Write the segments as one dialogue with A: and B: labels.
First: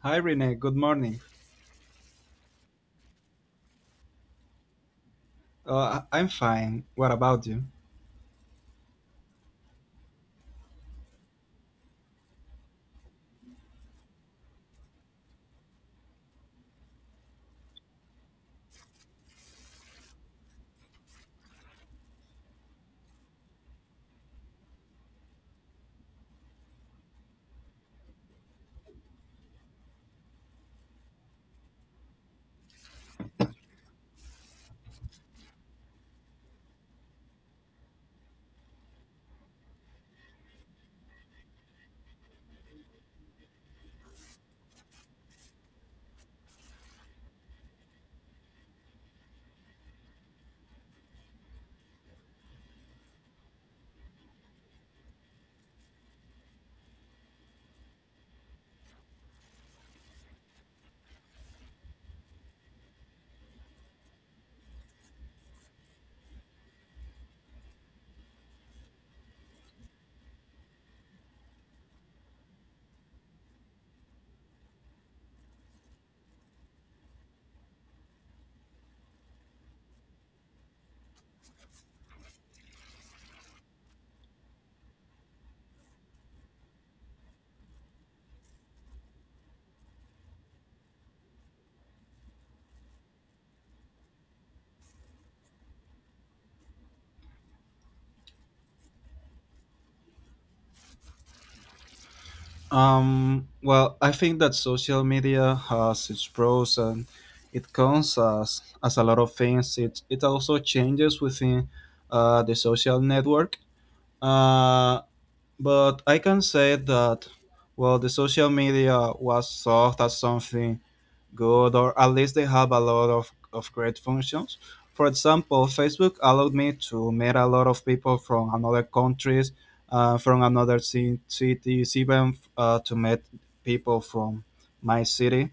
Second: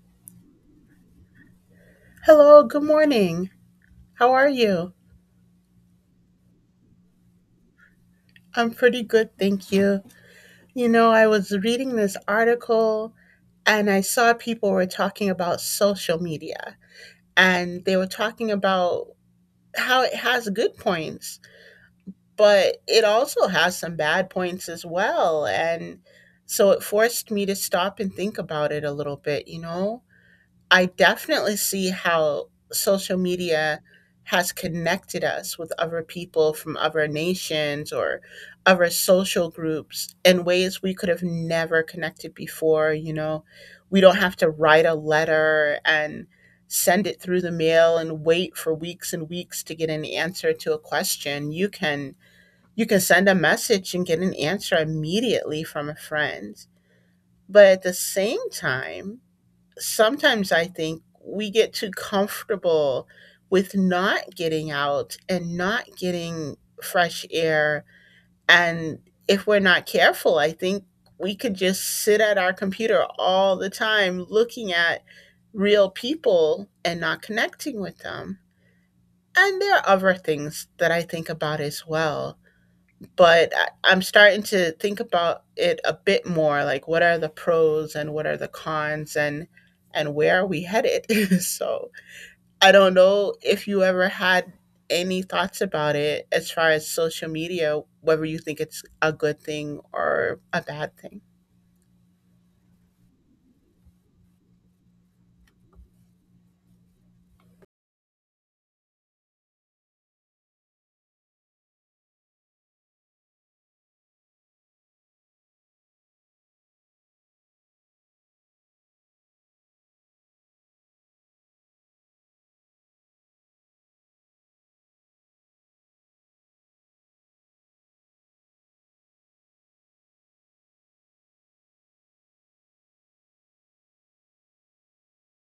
A: Hi, Renee. Good morning.
B: Hello, good morning. How are you?
A: I'm fine. What about you?
B: I'm pretty good, thank you. You know, I was reading this article and I saw people were talking about social media and they were talking about how it has good points, but it also has some bad points as well. And so it forced me to stop and think about it a little bit, you know? I definitely see how social media has connected us with other people from other nations or other social groups in ways we could have never connected before. You know, we don't have to write a letter and send it through the mail and wait for weeks and weeks to get an answer to a question. You can send a message and get an answer immediately from a friend. But at the same time, sometimes I think we get too comfortable with not getting out and not getting fresh air. And if we're not careful, I think we could just sit at our computer all the time looking at real people and not connecting with them. And there are other things that I think about as well. But I'm starting to think about it a bit more, like what are the pros and what are the cons and where are we headed? So I don't know if you ever had any thoughts about it as far as social media, whether you think it's a good thing or a bad thing.
A: Well, I think that social media has its pros and it comes as a lot of things. It also changes within the social network. Uh, but I can say that, well, the social media was soft as something good, or at least they have a lot of great functions. For example, Facebook allowed me to meet a lot of people from another countries, from another cities, even to meet people from my city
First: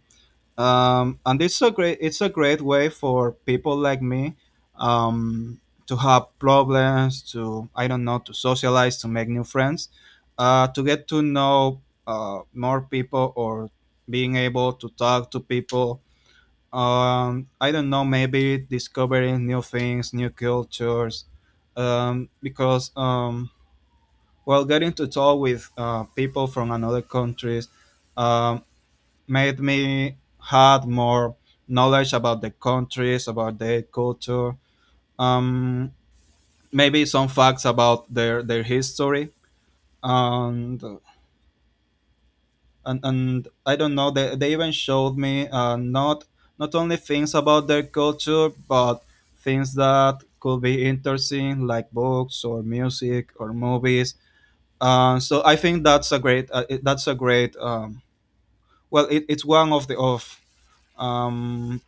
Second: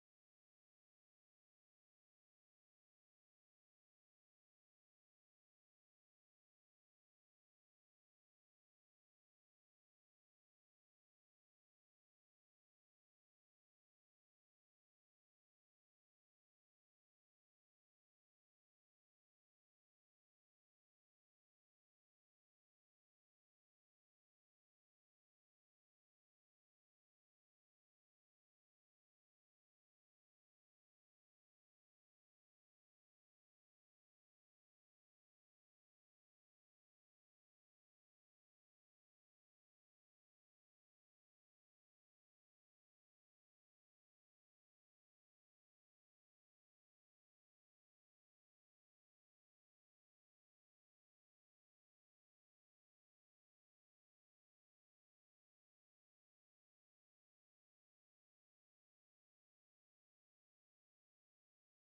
A: and it's a great way for people like me um, to have problems to I don't know, to socialize to make new friends to get to know more people or being able to talk to people I don't know maybe discovering new things new cultures because well getting to talk with people from another countries, um, made me had more knowledge about the countries, about their culture, um, maybe some facts about their history, and and I don't know. They even showed me not not only things about their culture, but things that could be interesting, like books or music or movies. So I think that's a great that's a great well it's one of the of um,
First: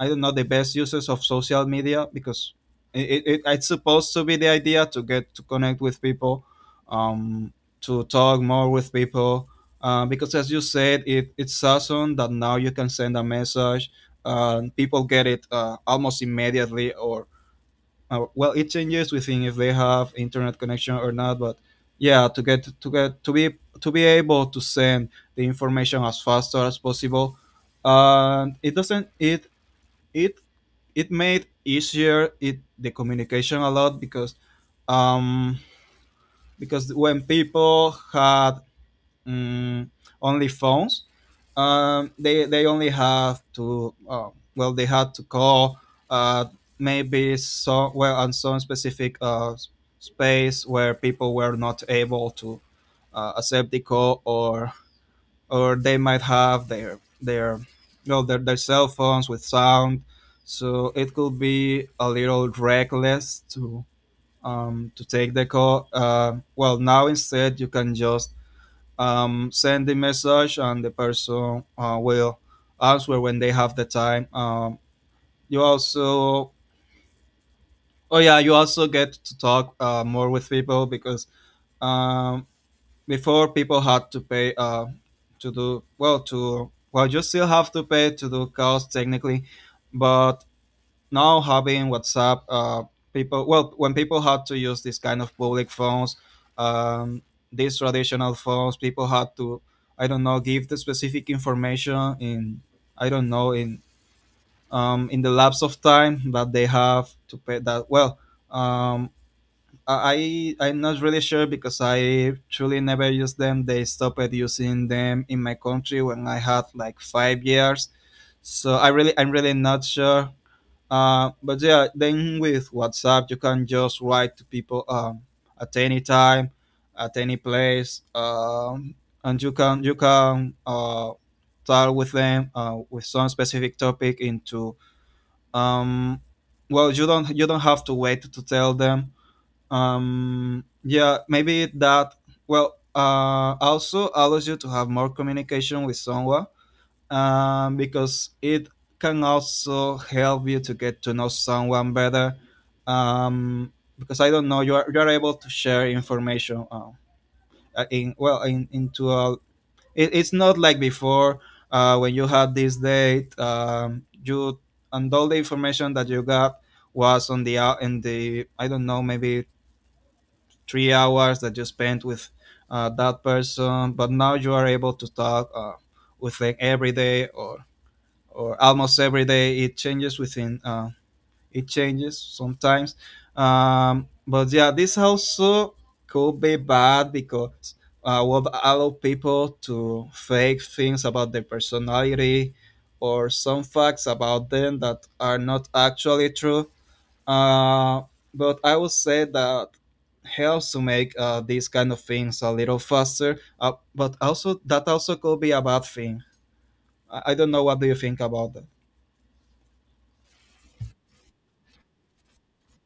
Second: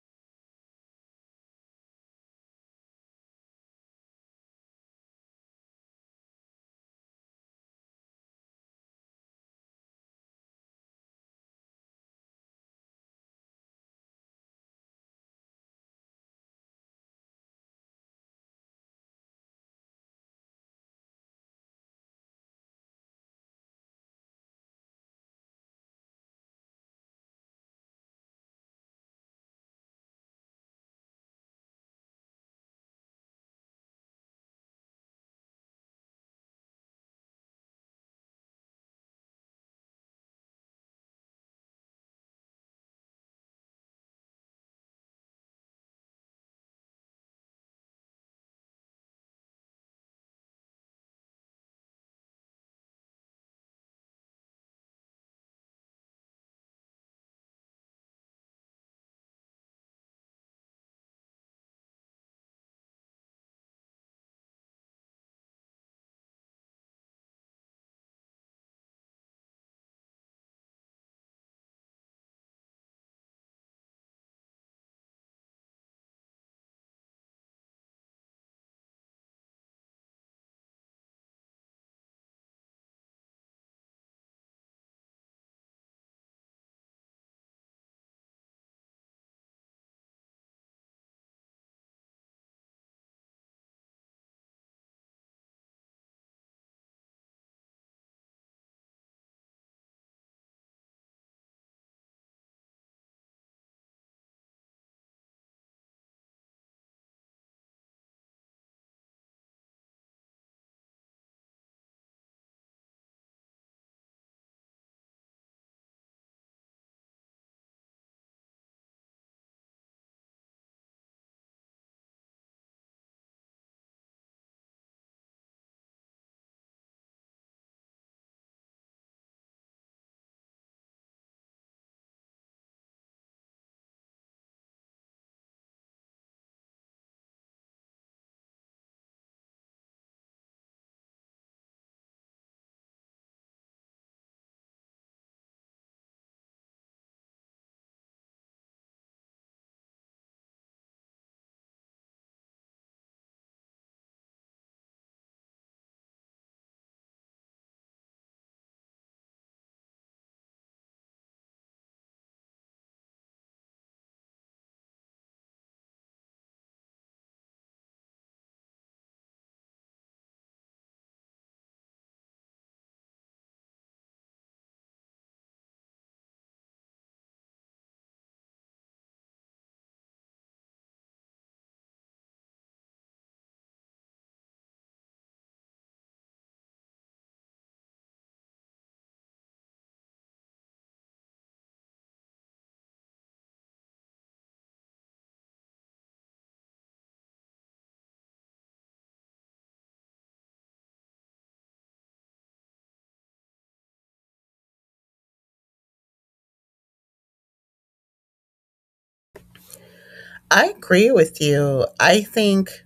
A: I don't know the best uses of social media because it it's supposed to be the idea to get to connect with people, um, to talk more with people. Because as you said, it's awesome that now you can send a message. People get it almost immediately, or well, it changes within if they have internet connection or not. But yeah, to get to be to be able to send the information as fast as possible and it doesn't it it it made easier it the communication a lot because um because when people had um, only phones they only have to well they had to call uh maybe so well on some specific space where people were not able to accept the call or they might have their well their cell phones with sound so it could be a little reckless to take the call well now instead you can just send the message and the person will answer when they have the time. You also oh yeah you also get to talk more with people because um, before people had to pay to do well to well you still have to pay to do calls technically but now having WhatsApp, people well when people had to use this kind of public phones, um, these traditional phones people had to I don't know give the specific information in I don't know in the lapse of time that they have to pay that well um, I'm not really sure because I truly never used them. They stopped using them in my country when I had like 5 years, so I'm really not sure. But yeah, then with WhatsApp you can just write to people at any time, at any place, and you can talk with them with some specific topic into um, well you don't have to wait to tell them yeah maybe that well also allows you to have more communication with someone because it can also help you to get to know someone better um because I don't know you are able to share information in well in into a it's not like before when you had this date you and all the information that you got was on the out in the I don't know maybe 3 hours that you spent with that person but now you are able to talk with them every day or almost every day it changes within, it changes sometimes. But yeah this also could be bad because would allow people to fake things about their personality or some facts about them that are not actually true, uh, but I would say that helps to make these kind of things a little faster. But also that also could be a bad thing. I don't know what do you think about that.
B: I agree with you. I think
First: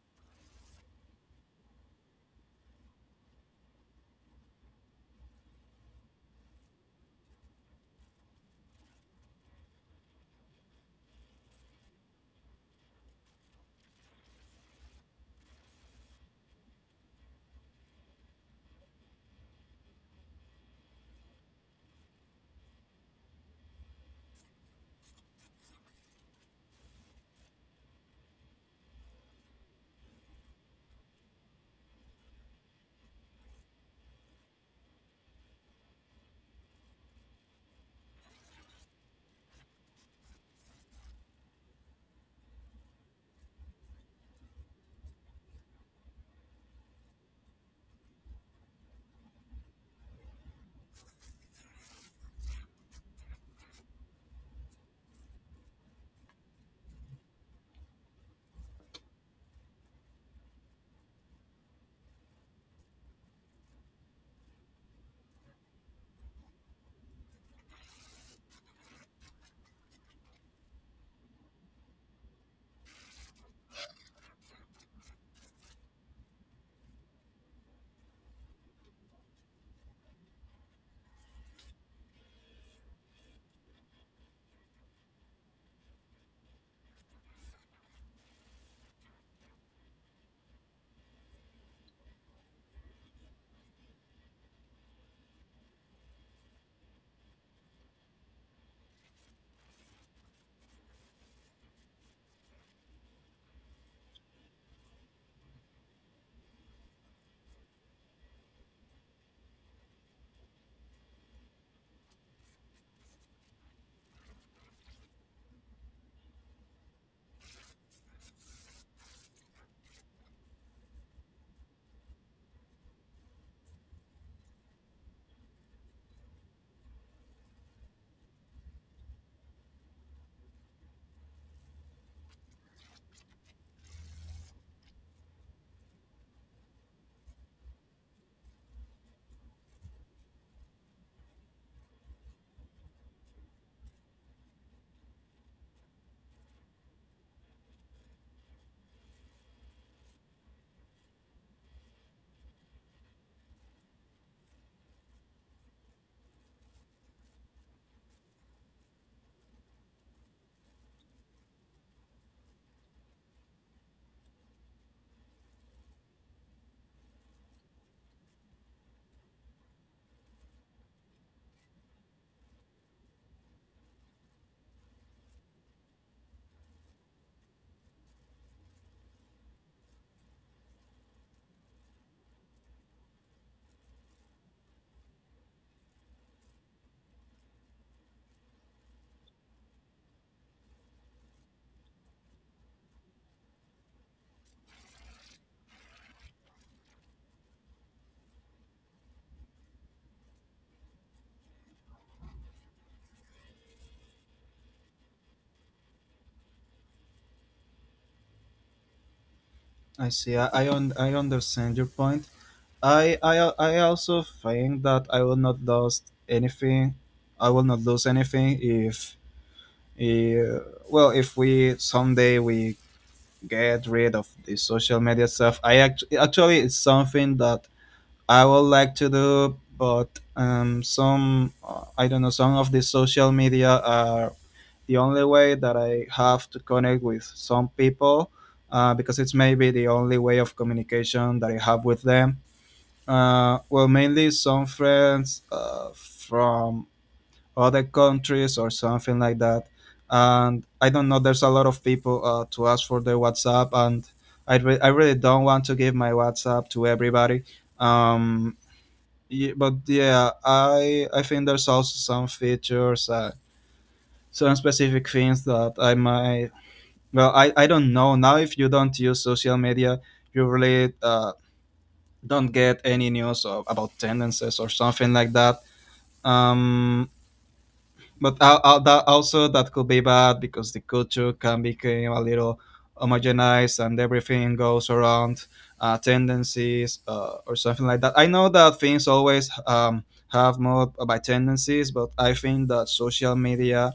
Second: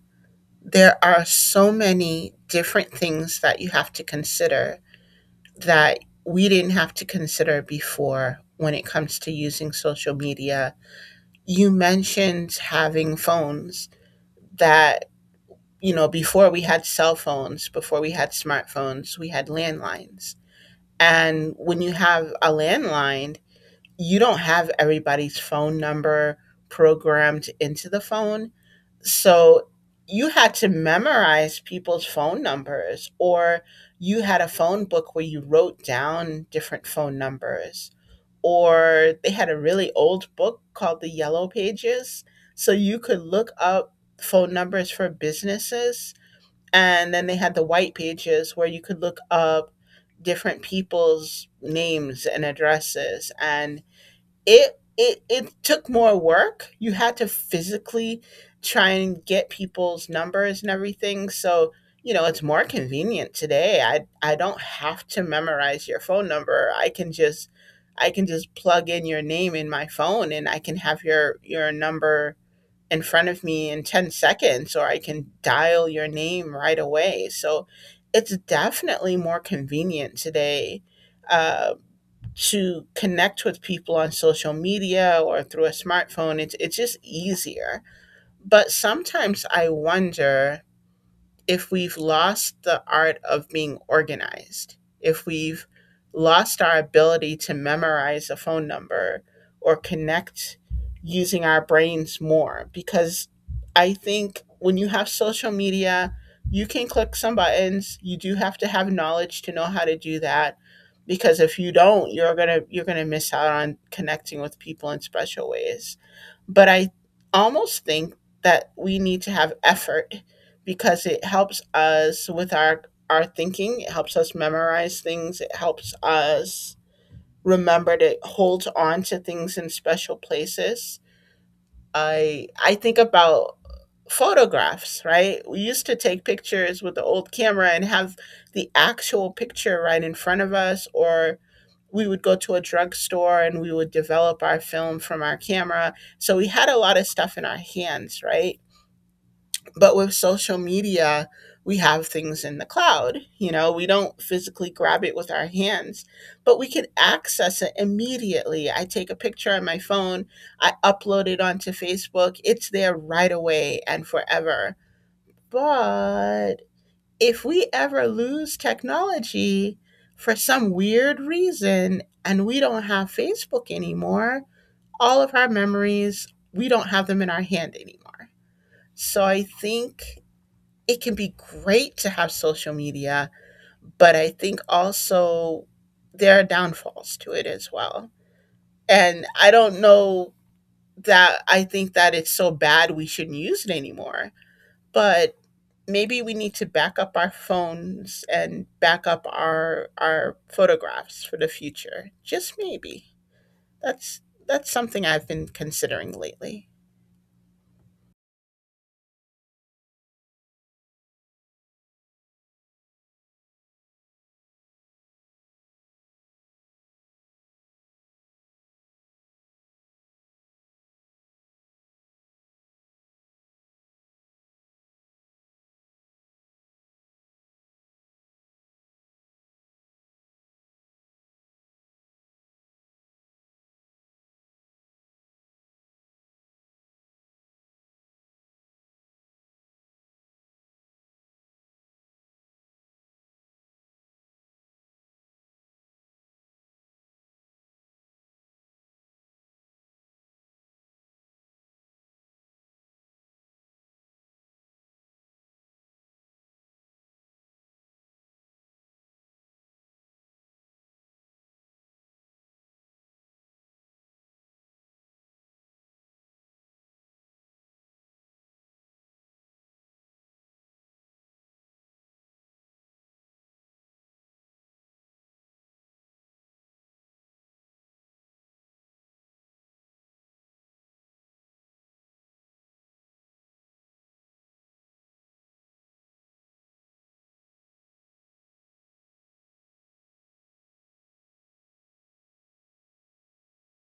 B: there are so many different things that you have to consider that we didn't have to consider before when it comes to using social media. You mentioned having phones that, you know, before we had cell phones, before we had smartphones, we had landlines. And when you have a landline, you don't have everybody's phone number programmed into the phone. So you had to memorize people's phone numbers, or you had a phone book where you wrote down different phone numbers, or they had a really old book called the Yellow Pages. So you could look up phone numbers for businesses. And then they had the white pages where you could look up different people's names and addresses and it took more work. You had to physically try and get people's numbers and everything. So, you know, it's more convenient today. I don't have to memorize your phone number. I can just plug in your name in my phone and I can have your number in front of me in 10 seconds or I can dial your name right away. So, it's definitely more convenient today. Um to connect with people on social media or through a smartphone, it's just easier. But sometimes I wonder if we've lost the art of being organized, if we've lost our ability to memorize a phone number or connect using our brains more, because I think when you have social media, you can click some buttons. You do have to have knowledge to know how to do that because if you don't, you're going to miss out on connecting with people in special ways. But I almost think that we need to have effort because it helps us with our thinking. It helps us memorize things. It helps us remember to hold on to things in special places. I think about photographs, right? We used to take pictures with the old camera and have the actual picture right in front of us or we would go to a drugstore and we would develop our film from our camera. So we had a lot of stuff in our hands, right? But with social media, we have things in the cloud. You know, we don't physically grab it with our hands, but we can access it immediately. I take a picture on my phone, I upload it onto Facebook, it's there right away and forever. But if we ever lose technology for some weird reason and we don't have Facebook anymore, all of our memories, we don't have them in our hand anymore. So I think it can be great to have social media, but I think also there are downfalls to it as well. And I don't know that I think that it's so bad we shouldn't use it anymore, but maybe we need to back up our phones and back up our photographs for the future. Just maybe. That's that's something I've been considering lately.
A: I see. I understand your point. I also think that I will not lose anything. I will not lose anything if well if we someday we get rid of the social media stuff. Actually it's something that I would like to do, but some I don't know some of the social media are the only way that I have to connect with some people because it's maybe the only way of communication that I have with them. Well, mainly some friends from other countries or something like that. And I don't know, there's a lot of people to ask for their WhatsApp, and I really don't want to give my WhatsApp to everybody. Um, yeah, but yeah, I think there's also some features, some specific things that I might. Well, I don't know now. If you don't use social media, you really don't get any news of, about tendencies or something like that. Um, But that also that could be bad because the culture can become a little homogenized and everything goes around tendencies or something like that. I know that things always have more by tendencies, but I think that social media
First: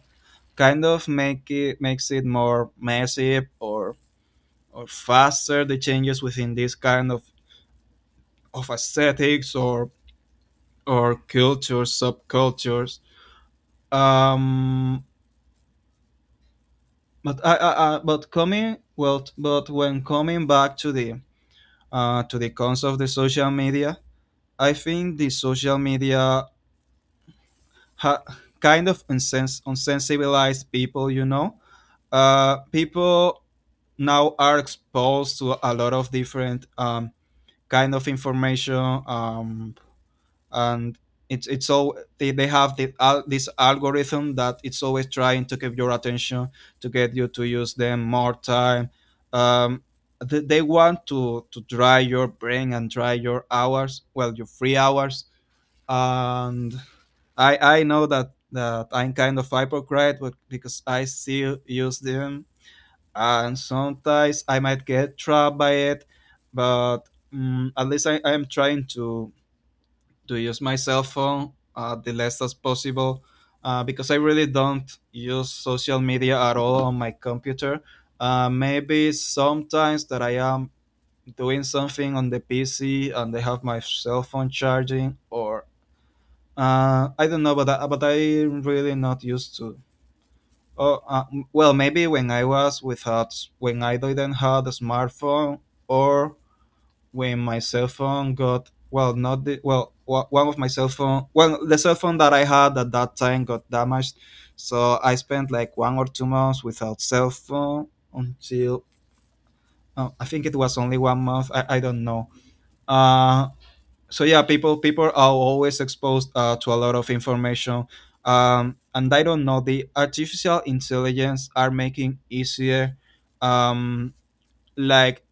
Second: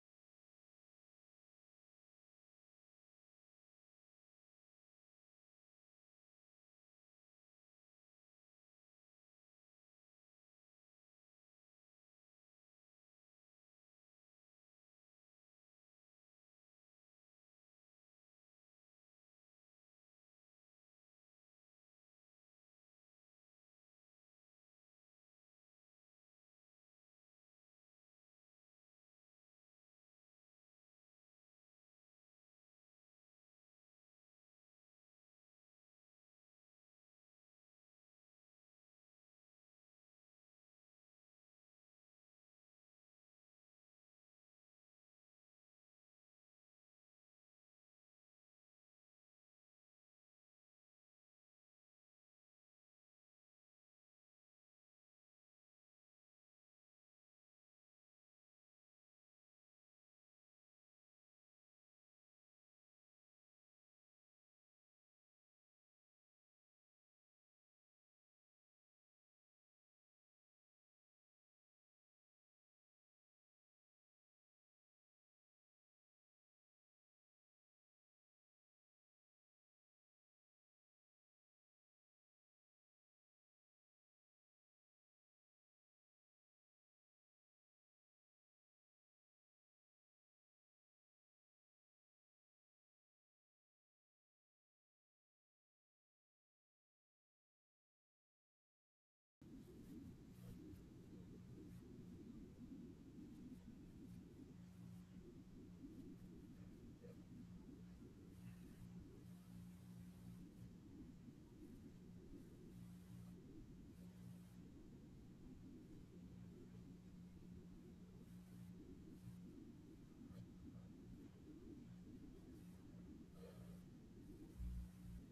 A: kind of makes it more massive or faster the changes within this kind of aesthetics or cultures subcultures. Um But I but coming well, but when coming back to the concept of the social media, I think the social media ha- kind of unsensibilized people. You know, people now are exposed to a lot of different kind of information. And it's all they have the, al this algorithm that it's always trying to keep your attention to get you to use them more time. um, they want to dry your brain and dry your hours well your free hours, and I know that that I'm kind of hypocrite but because I still use them and sometimes I might get trapped by it, but at least I'm trying to use my cell phone the less as possible because I really don't use social media at all on my computer. Maybe sometimes that I am doing something on the PC and I have my cell phone charging, or I don't know, but but I'm really not used to. Oh, uh, well, maybe when I was without, when I didn't have a smartphone, or when my cell phone got well, not the well, wa- one of my cell phone, well, the cell phone that I had at that time got damaged. So I spent like 1 or 2 months without cell phone until oh, I think it was only 1 month. I don't know. Uh, so yeah, people are always exposed to a lot of information, and I don't know. The artificial intelligence are making easier. Um, like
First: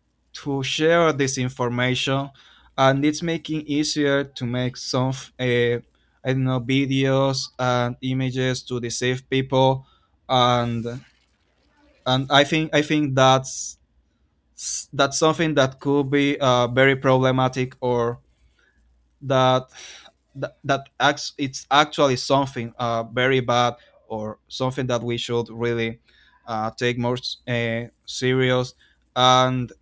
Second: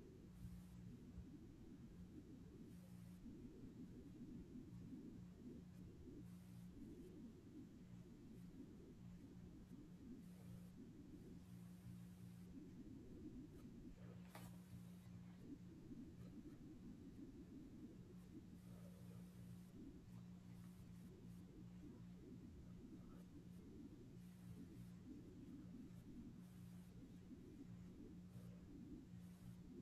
A: to share this information and it's making easier to make some uh, I don't know videos and images to deceive people, and I think that's something that could be very problematic or that that, that it's actually something very bad or something that we should really take more serious, and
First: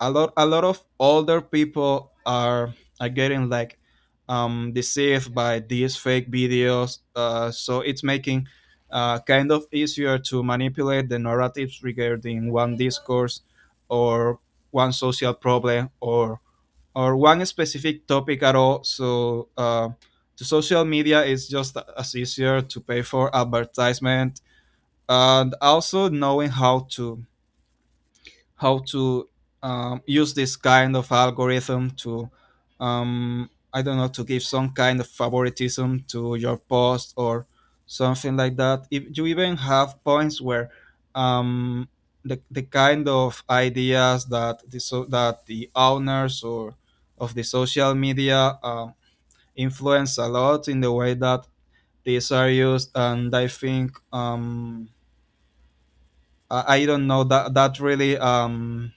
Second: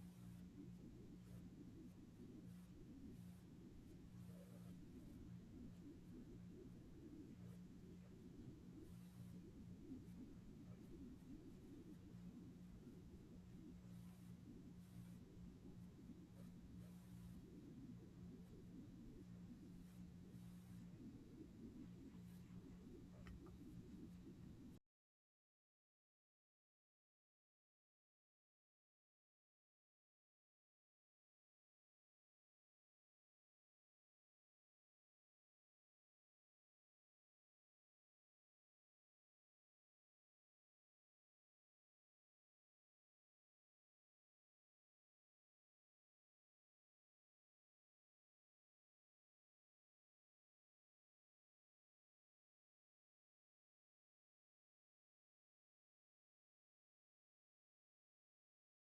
A: a lot of older people are getting like deceived by these fake videos. So it's making kind of easier to manipulate the narratives regarding one discourse or one social problem or one specific topic at all. The social media is just as easier to pay for advertisement, and also knowing how to use this kind of algorithm to, I don't know, to give some kind of favoritism to your post or something like that, if you even have points where um, the kind of ideas that the so that the owners or of the social media influence a lot in the way that these are used. And I think I don't know that that really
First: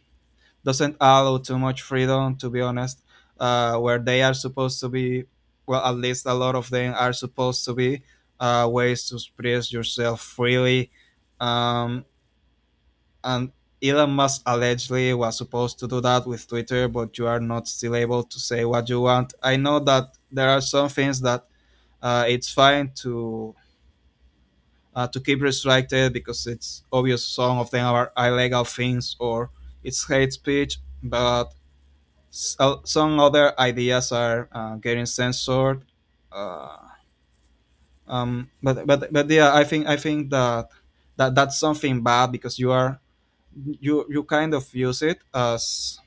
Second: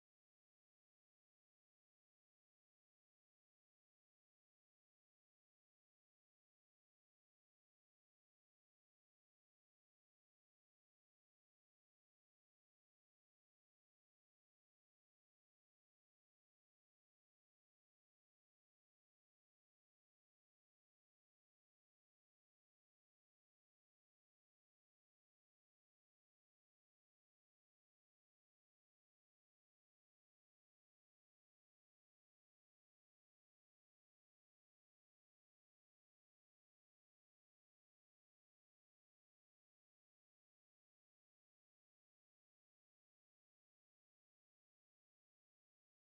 A: doesn't allow too much freedom, to be honest, where they are supposed to be, well, at least a lot of them are supposed to be ways to express yourself freely. um, and Elon Musk allegedly was supposed to do that with Twitter, but you are not still able to say what you want. I know that there are some things that it's fine to keep restricted because it's obvious some of them are illegal things, or it's hate speech. But so, some other ideas are getting censored. Uh, but yeah, I think that that that's something bad, because you are you kind of use it as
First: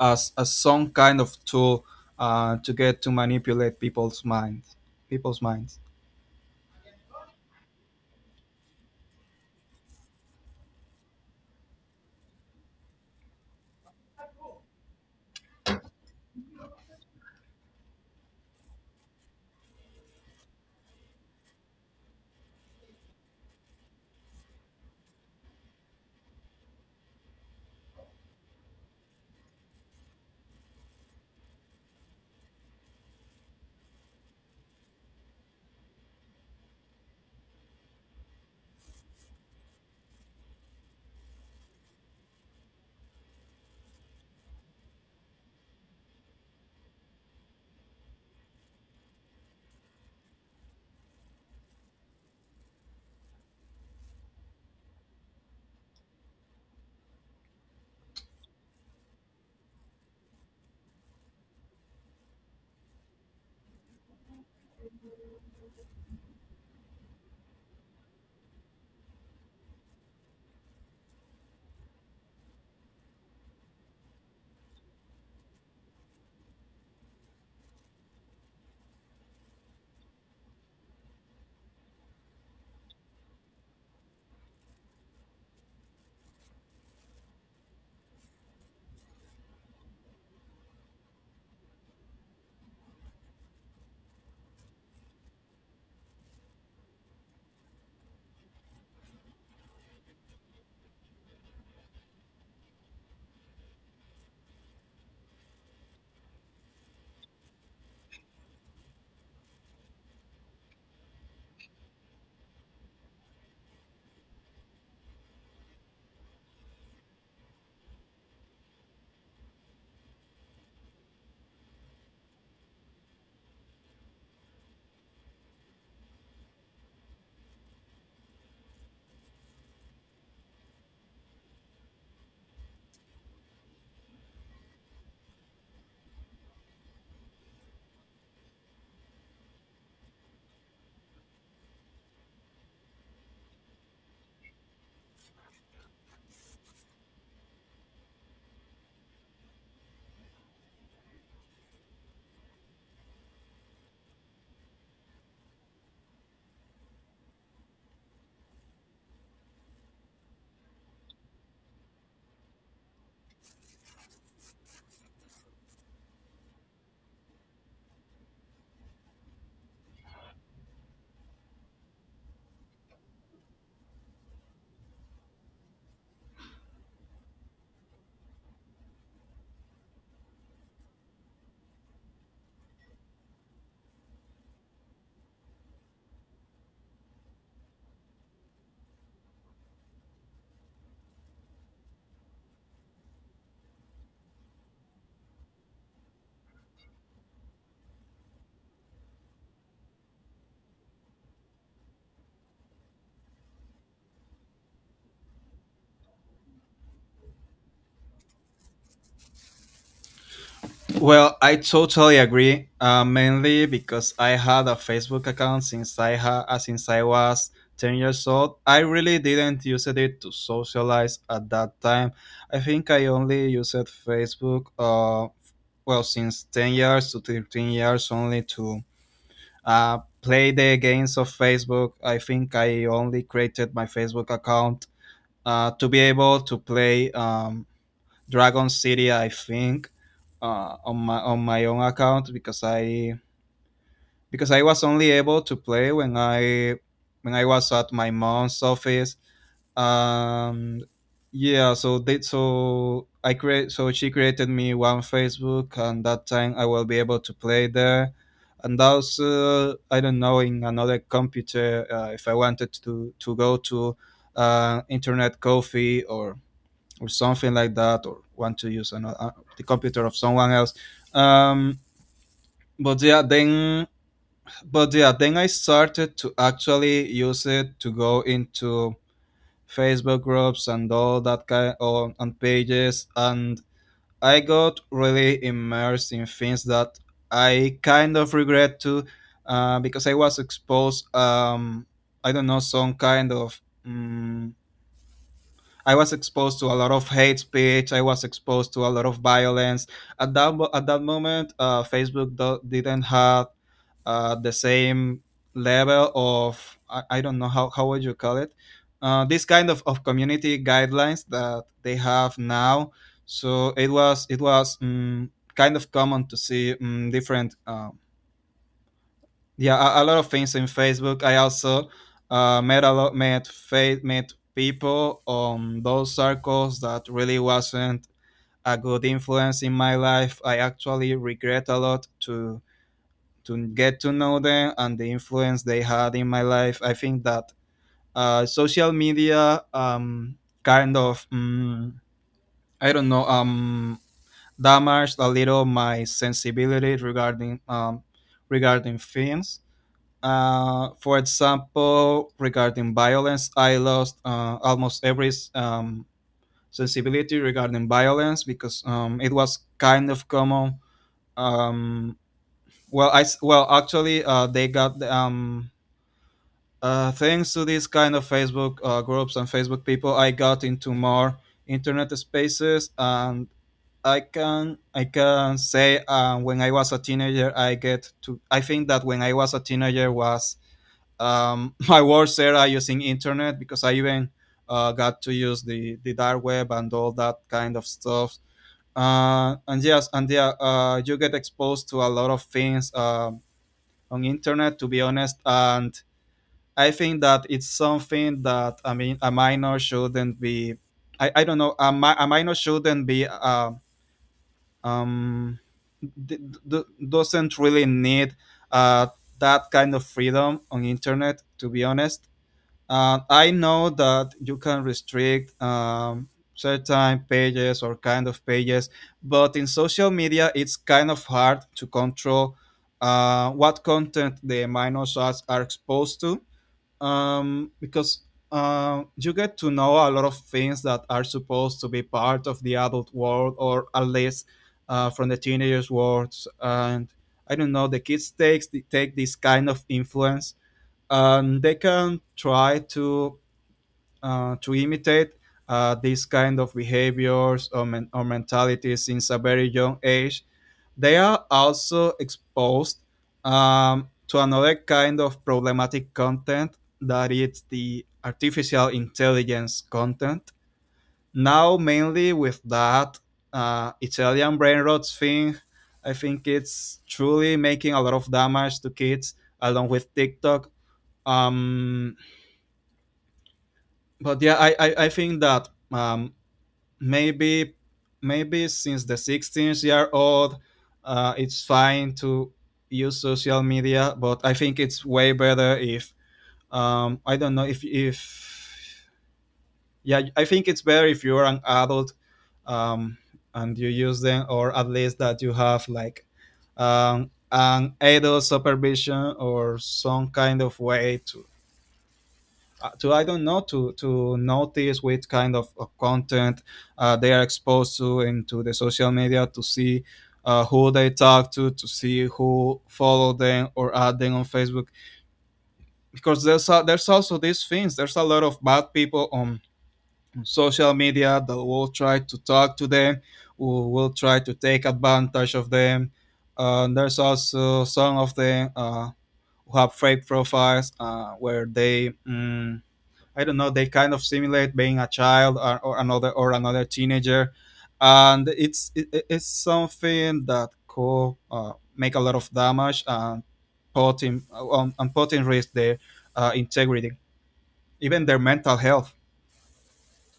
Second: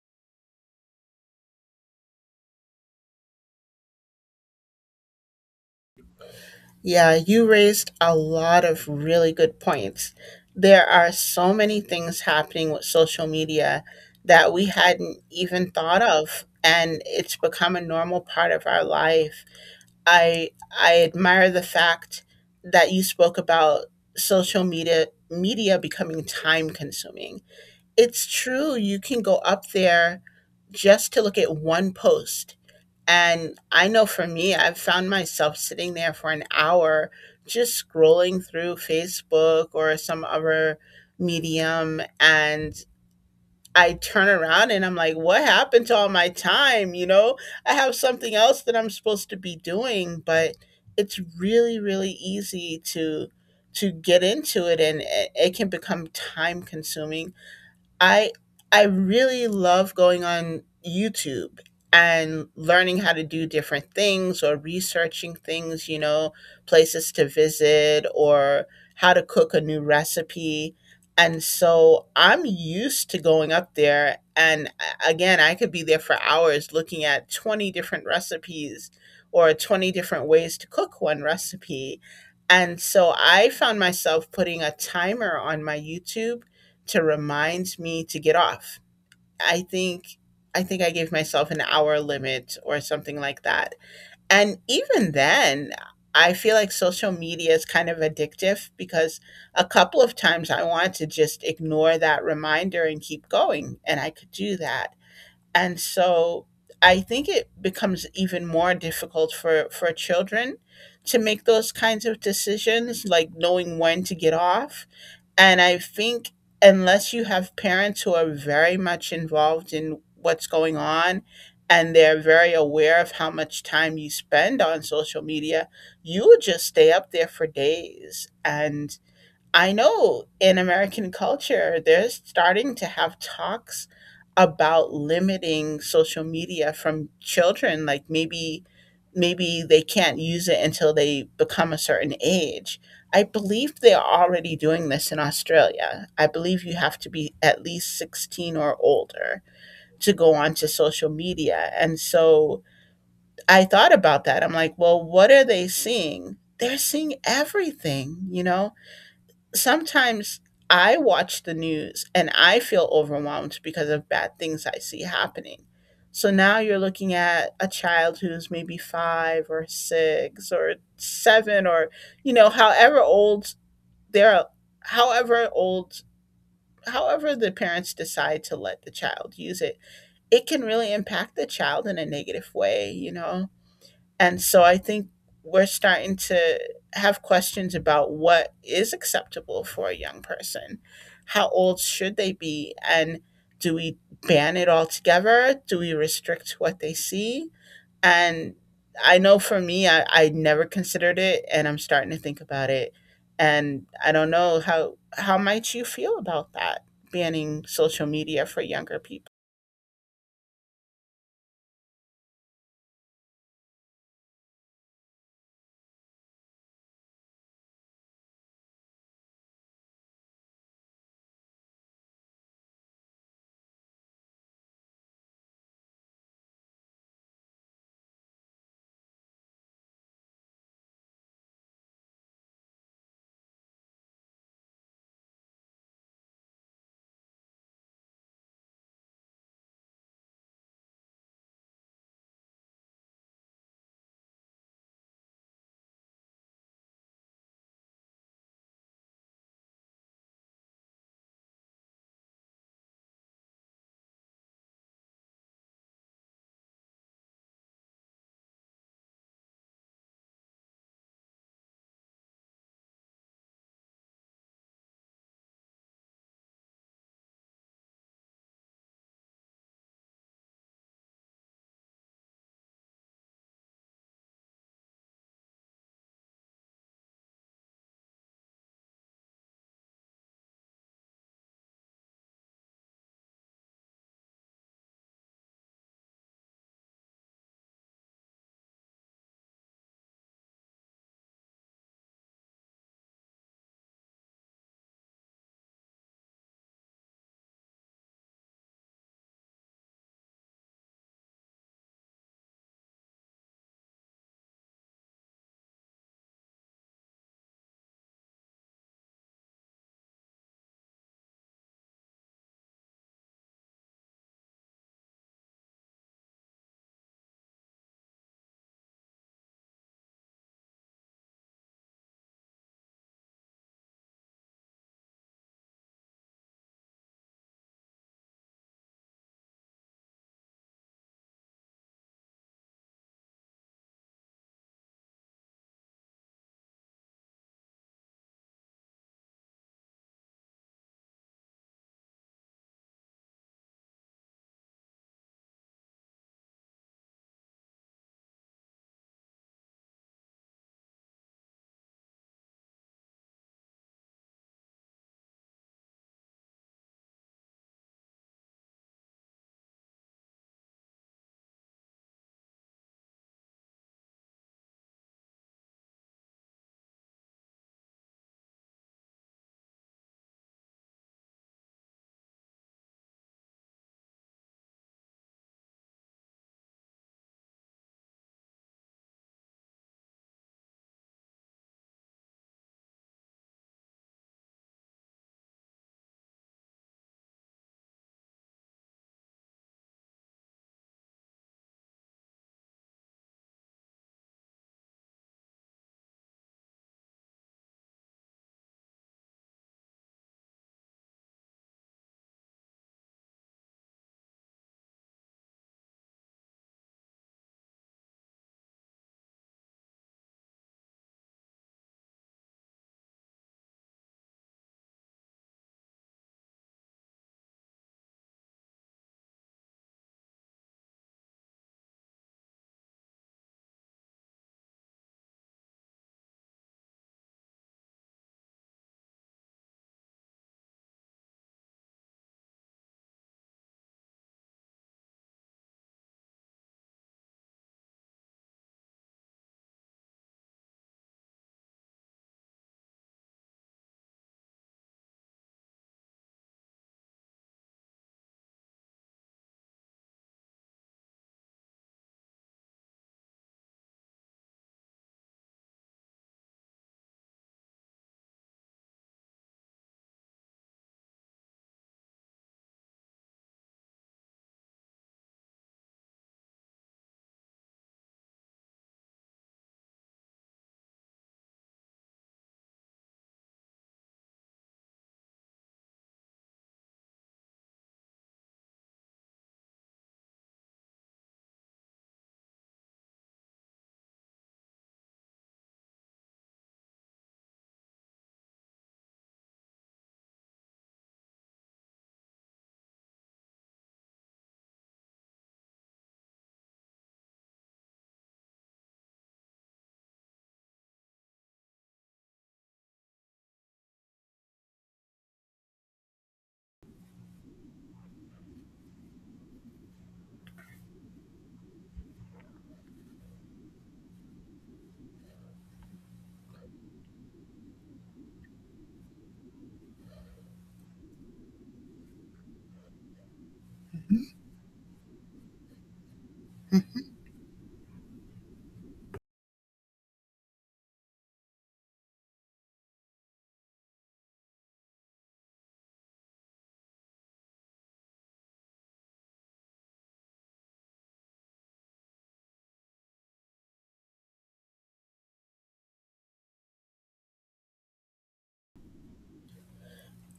A: some kind of tool to get to manipulate people's minds, people's minds.
B: Yeah, you raised a lot of really good points. There are so many things happening with social media that we hadn't even thought of and it's become a normal part of our life. I I admire the fact that you spoke about social media becoming time consuming. It's true, you can go up there just to look at one post and I know for me, I've found myself sitting there for an hour just scrolling through Facebook or some other medium. And I turn around and I'm like, what happened to all my time? You know, I have something else that I'm supposed to be doing, but it's really, really easy to get into it and it can become time consuming. I I really love going on YouTube and learning how to do different things or researching things, you know, places to visit or how to cook a new recipe. And so I'm used to going up there and again, I could be there for hours looking at 20 different recipes or 20 different ways to cook one recipe. And so I found myself putting a timer on my YouTube to remind me to get off. I think I think I gave myself an hour limit or something like that. And even then, I feel like social media is kind of addictive because a couple of times I wanted to just ignore that reminder and keep going, and I could do that. And so I think it becomes even more difficult for, children to make those kinds of decisions, like knowing when to get off, and I think unless you have parents who are very much involved in what's going on and they're very aware of how much time you spend on social media, you will just stay up there for days. And I know in American culture, they're starting to have talks about limiting social media from children. Like maybe they can't use it until they become a certain age. I believe they are already doing this in Australia. I believe you have to be at least 16 or older to go onto social media. And so I thought about that. I'm like, well, what are they seeing? They're seeing everything, you know? Sometimes I watch the news and I feel overwhelmed because of bad things I see happening. So now you're looking at a child who's maybe five or six or seven or, you know, they're, however old, however the parents decide to let the child use it, it can really impact the child in a negative way, you know? And so I think we're starting to have questions about what is acceptable for a young person. How old should they be? And do we ban it altogether? Do we restrict what they see? And I know for me, I never considered it, and I'm starting to think about it. And I don't know how might you feel about that, banning social media for younger people.
A: Well, I totally agree. Mainly because I had a Facebook account since since I was 10 years old. I really didn't use it to socialize at that time. I think I only used Facebook. Well, since 10 years to 13 years, only to play the games of Facebook. I think I only created my Facebook account to be able to play. Dragon City, I think, on my own account because I was only able to play when I was at my mom's office. Um, yeah, so they so I create so she created me one Facebook, and that time I will be able to play there. And also, I don't know, in another computer, if I wanted to go to internet coffee or something like that, or want to use another, the computer of someone else. um but yeah then but yeah, then I started to actually use it to go into Facebook groups and all that kind of, and pages. And I got really immersed in things that I kind of regret to, because I was exposed, I don't know, some kind of mm I was exposed to a lot of hate speech. I was exposed to a lot of violence. At that moment, Facebook didn't have the same level of, I don't know how would you call it, this kind of community guidelines that they have now. So it was kind of common to see different yeah, a lot of things in Facebook. I also met a lot, met people on those circles that really wasn't a good influence in my life. I actually regret a lot to get to know them and the influence they had in my life. I think that social media kind of, I don't know, damaged a little my sensibility regarding, regarding things. For example, regarding violence, I lost almost every sensibility regarding violence because it was kind of common. Um, well, I s- well actually they got thanks to these kind of Facebook groups and Facebook people, I got into more internet spaces. And I can say, when I was a teenager, I get to I think that when I was a teenager was my worst era using internet, because I even got to use the dark web and all that kind of stuff. And yeah, you get exposed to a lot of things on internet, to be honest. And I think that it's something that, I mean, a minor shouldn't be. I don't know. A minor shouldn't be. Um, d- doesn't really need uh, that kind of freedom on internet. To be honest, I know that you can restrict certain pages or kind of pages, but in social media, it's kind of hard to control what content the minor sites are exposed to, because you get to know a lot of things that are supposed to be part of the adult world, or at least from the teenagers' worlds. And I don't know, take this kind of influence, they can try to imitate these kind of behaviors, or mentalities, since a very young age. They are also exposed to another kind of problematic content, that is the artificial intelligence content. Now, mainly with that Italian brain rot thing, I think it's truly making a lot of damage to kids, along with TikTok. Um, but yeah I think that maybe, maybe since the 16-year-old it's fine to use social media. But I think it's way better if, I don't know, if yeah, I think it's better if you're an adult um and you use them, or at least that you have like an adult supervision, or some kind of way to I don't know, to notice which kind of content they are exposed to into the social media. To see who they talk to see who follow them or add them on Facebook. Because there's also these things, there's a lot of bad people on social media that will try to talk to them, who will try to take advantage of them. There's also some of them who have fake profiles, where they, I don't know, they kind of simulate being a child, or another teenager. And it's something that could make a lot of damage and put in risk their integrity, even their mental health.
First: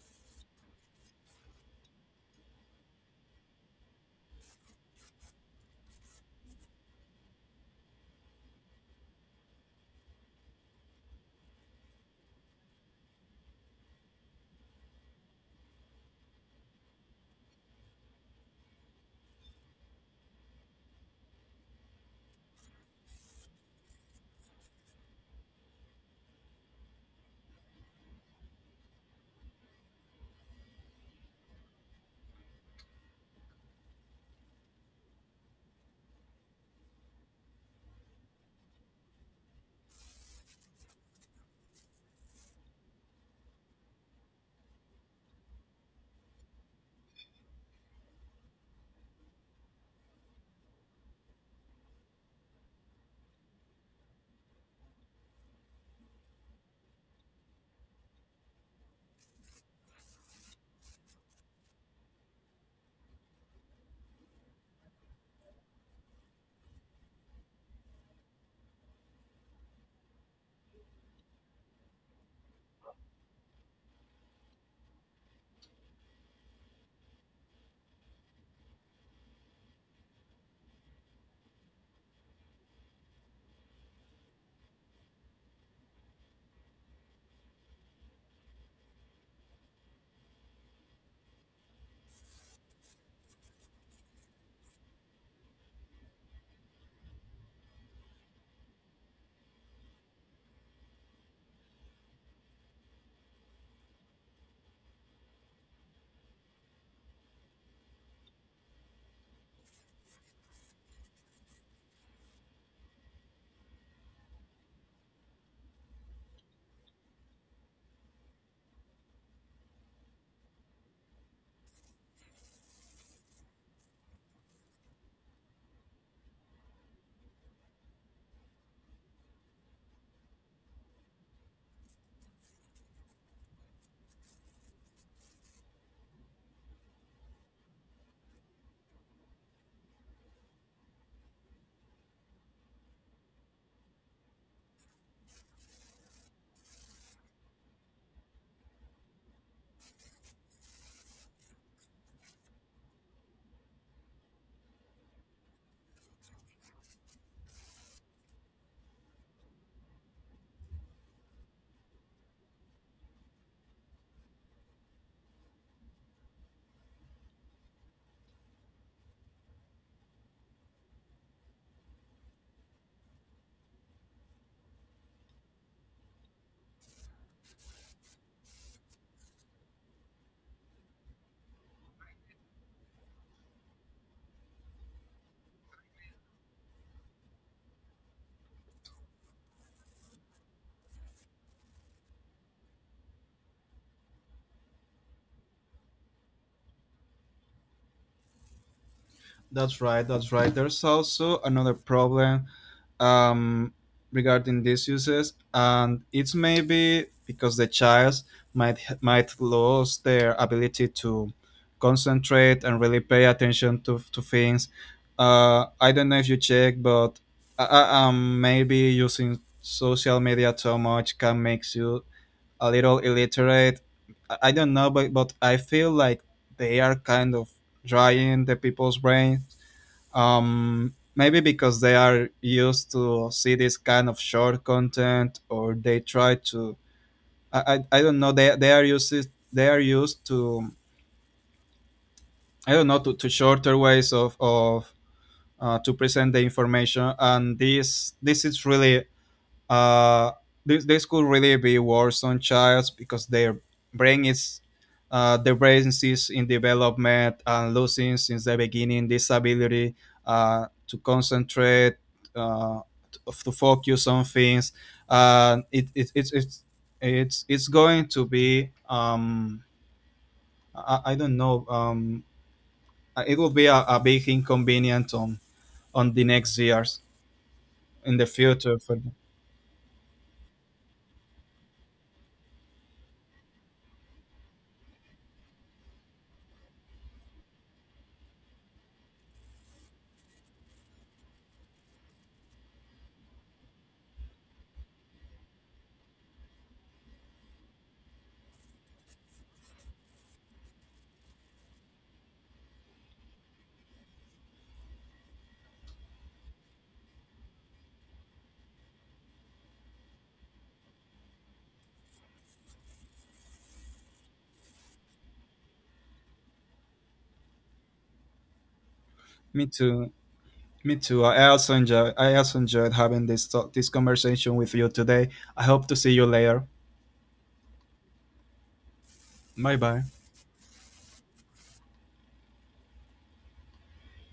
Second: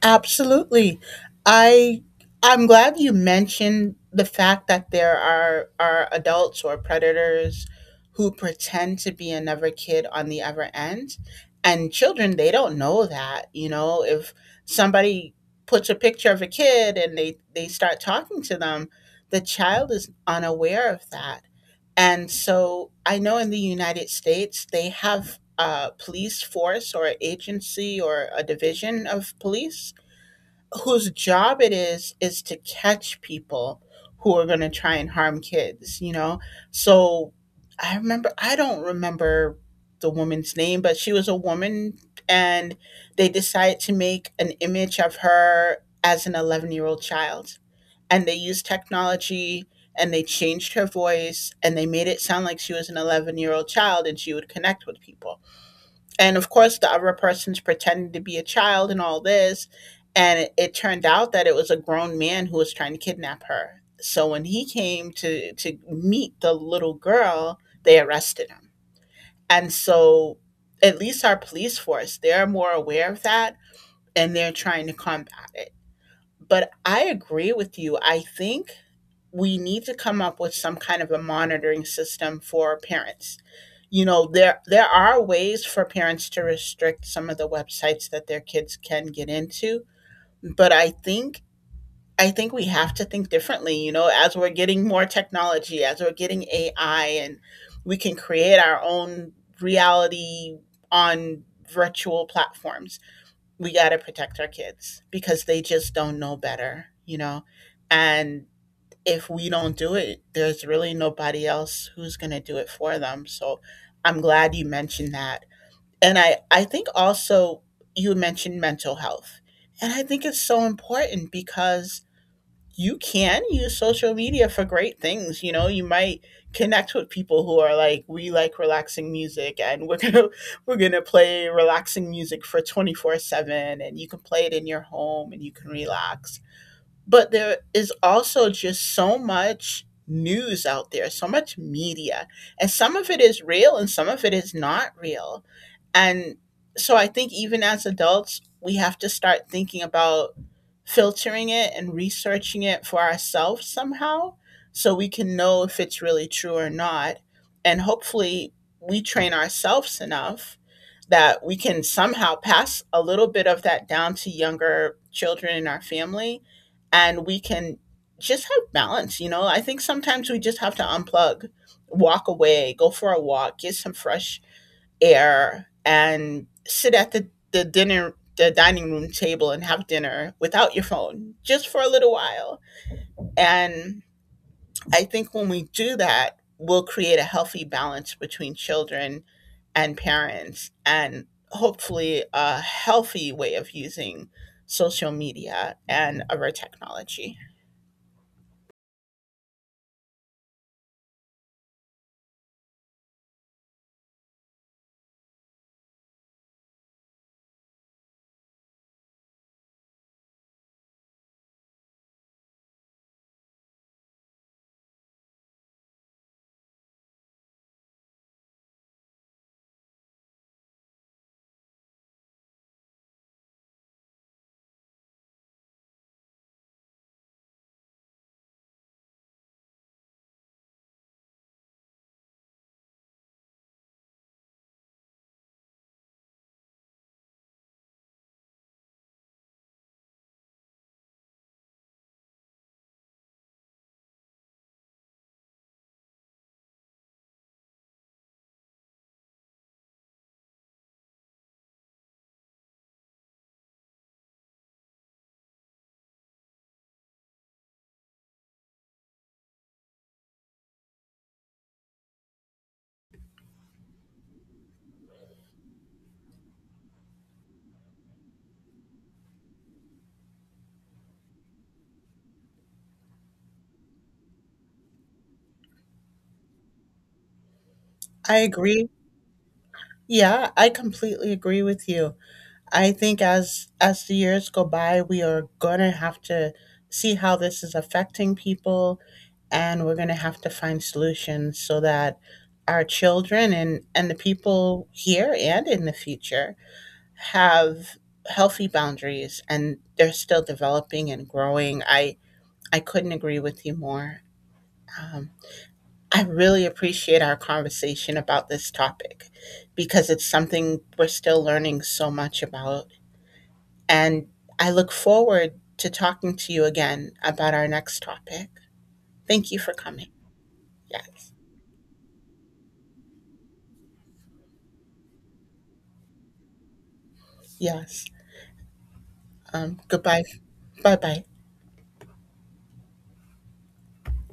B: Absolutely. I I'm glad you mentioned the fact that there are adults or predators who pretend to be another kid on the other end. And children, they don't know that. You know, if somebody puts a picture of a kid and they start talking to them, the child is unaware of that. And so I know in the United States they have a police force or agency or a division of police whose job it is to catch people who are going to try and harm kids, you know. So I don't remember the woman's name, but she was a woman, and they decided to make an image of her as an 11-year-old child, and they used technology and they changed her voice and they made it sound like she was an 11-year-old child, and she would connect with people, and of course the other person's pretending to be a child and all this, and it turned out that it was a grown man who was trying to kidnap her. So when he came to meet the little girl, they arrested him. And so at least our police force, they're more aware of that, and they're trying to combat it. But I agree with you. I think we need to come up with some kind of a monitoring system for parents. You know, there are ways for parents to restrict some of the websites that their kids can get into, but I think we have to think differently, you know, as we're getting more technology, as we're getting AI, and we can create our own reality on virtual platforms. We got to protect our kids because they just don't know better, you know. And if we don't do it, there's really nobody else who's going to do it for them. So I'm glad you mentioned that. And I think also you mentioned mental health. And I think it's so important because you can use social media for great things. You know, you might connect with people who are like, we like relaxing music and we're going to, we're going to play relaxing music for 24 seven and you can play it in your home and you can relax, but there is also just so much news out there, so much media, and some of it is real and some of it is not real. And so I think even as adults, we have to start thinking about filtering it and researching it for ourselves somehow so we can know if it's really true or not. And hopefully, we train ourselves enough that we can somehow pass a little bit of that down to younger children in our family, and we can just have balance. You know, I think sometimes we just have to unplug, walk away, go for a walk, get some fresh air, and sit at the dinner the dining room table and have dinner without your phone just for a little while. And I think when we do that, we'll create a healthy balance between children and parents and hopefully a healthy way of using social media and other technology.
A: That's right. That's right. There's also another problem um, regarding these uses, and it's maybe because the child might lose their ability to concentrate and really pay attention to things. I don't know if you check, but maybe using social media too much can make you a little illiterate. I don't know, but I feel like they are kind of drying the people's brain, maybe because they are used to see this kind of short content, or they try to, I don't know, they are used, they are used to, I don't know, to shorter ways of to present the information. And this is really Uh, this could really be worse on childs, because their brain is, their brain is in development, and losing since the beginning this ability to concentrate, uh, to, to focus on things. Uh, it, it, it's it's it's it's going to be , I don't know, it will be a big inconvenience on the next years in the
B: I
A: future
B: agree.
A: for them.
B: Yeah, I completely agree with you. I think as the years go by, we are gonna have to see how this is affecting people, and we're gonna have to find solutions so that our children and, the people here and in the future have healthy boundaries and they're still developing and growing. I couldn't agree with you more. Um, I really appreciate our conversation about this topic because it's something we're still learning so much about. And I look forward to talking to you again about our next topic. Thank you
A: Me
B: for coming.
A: too. Me too.
B: Yes.
A: I also enjoyed having this talk, this conversation with you today. I hope to see you later.
B: Yes.
A: Bye bye.
B: Goodbye. Bye bye.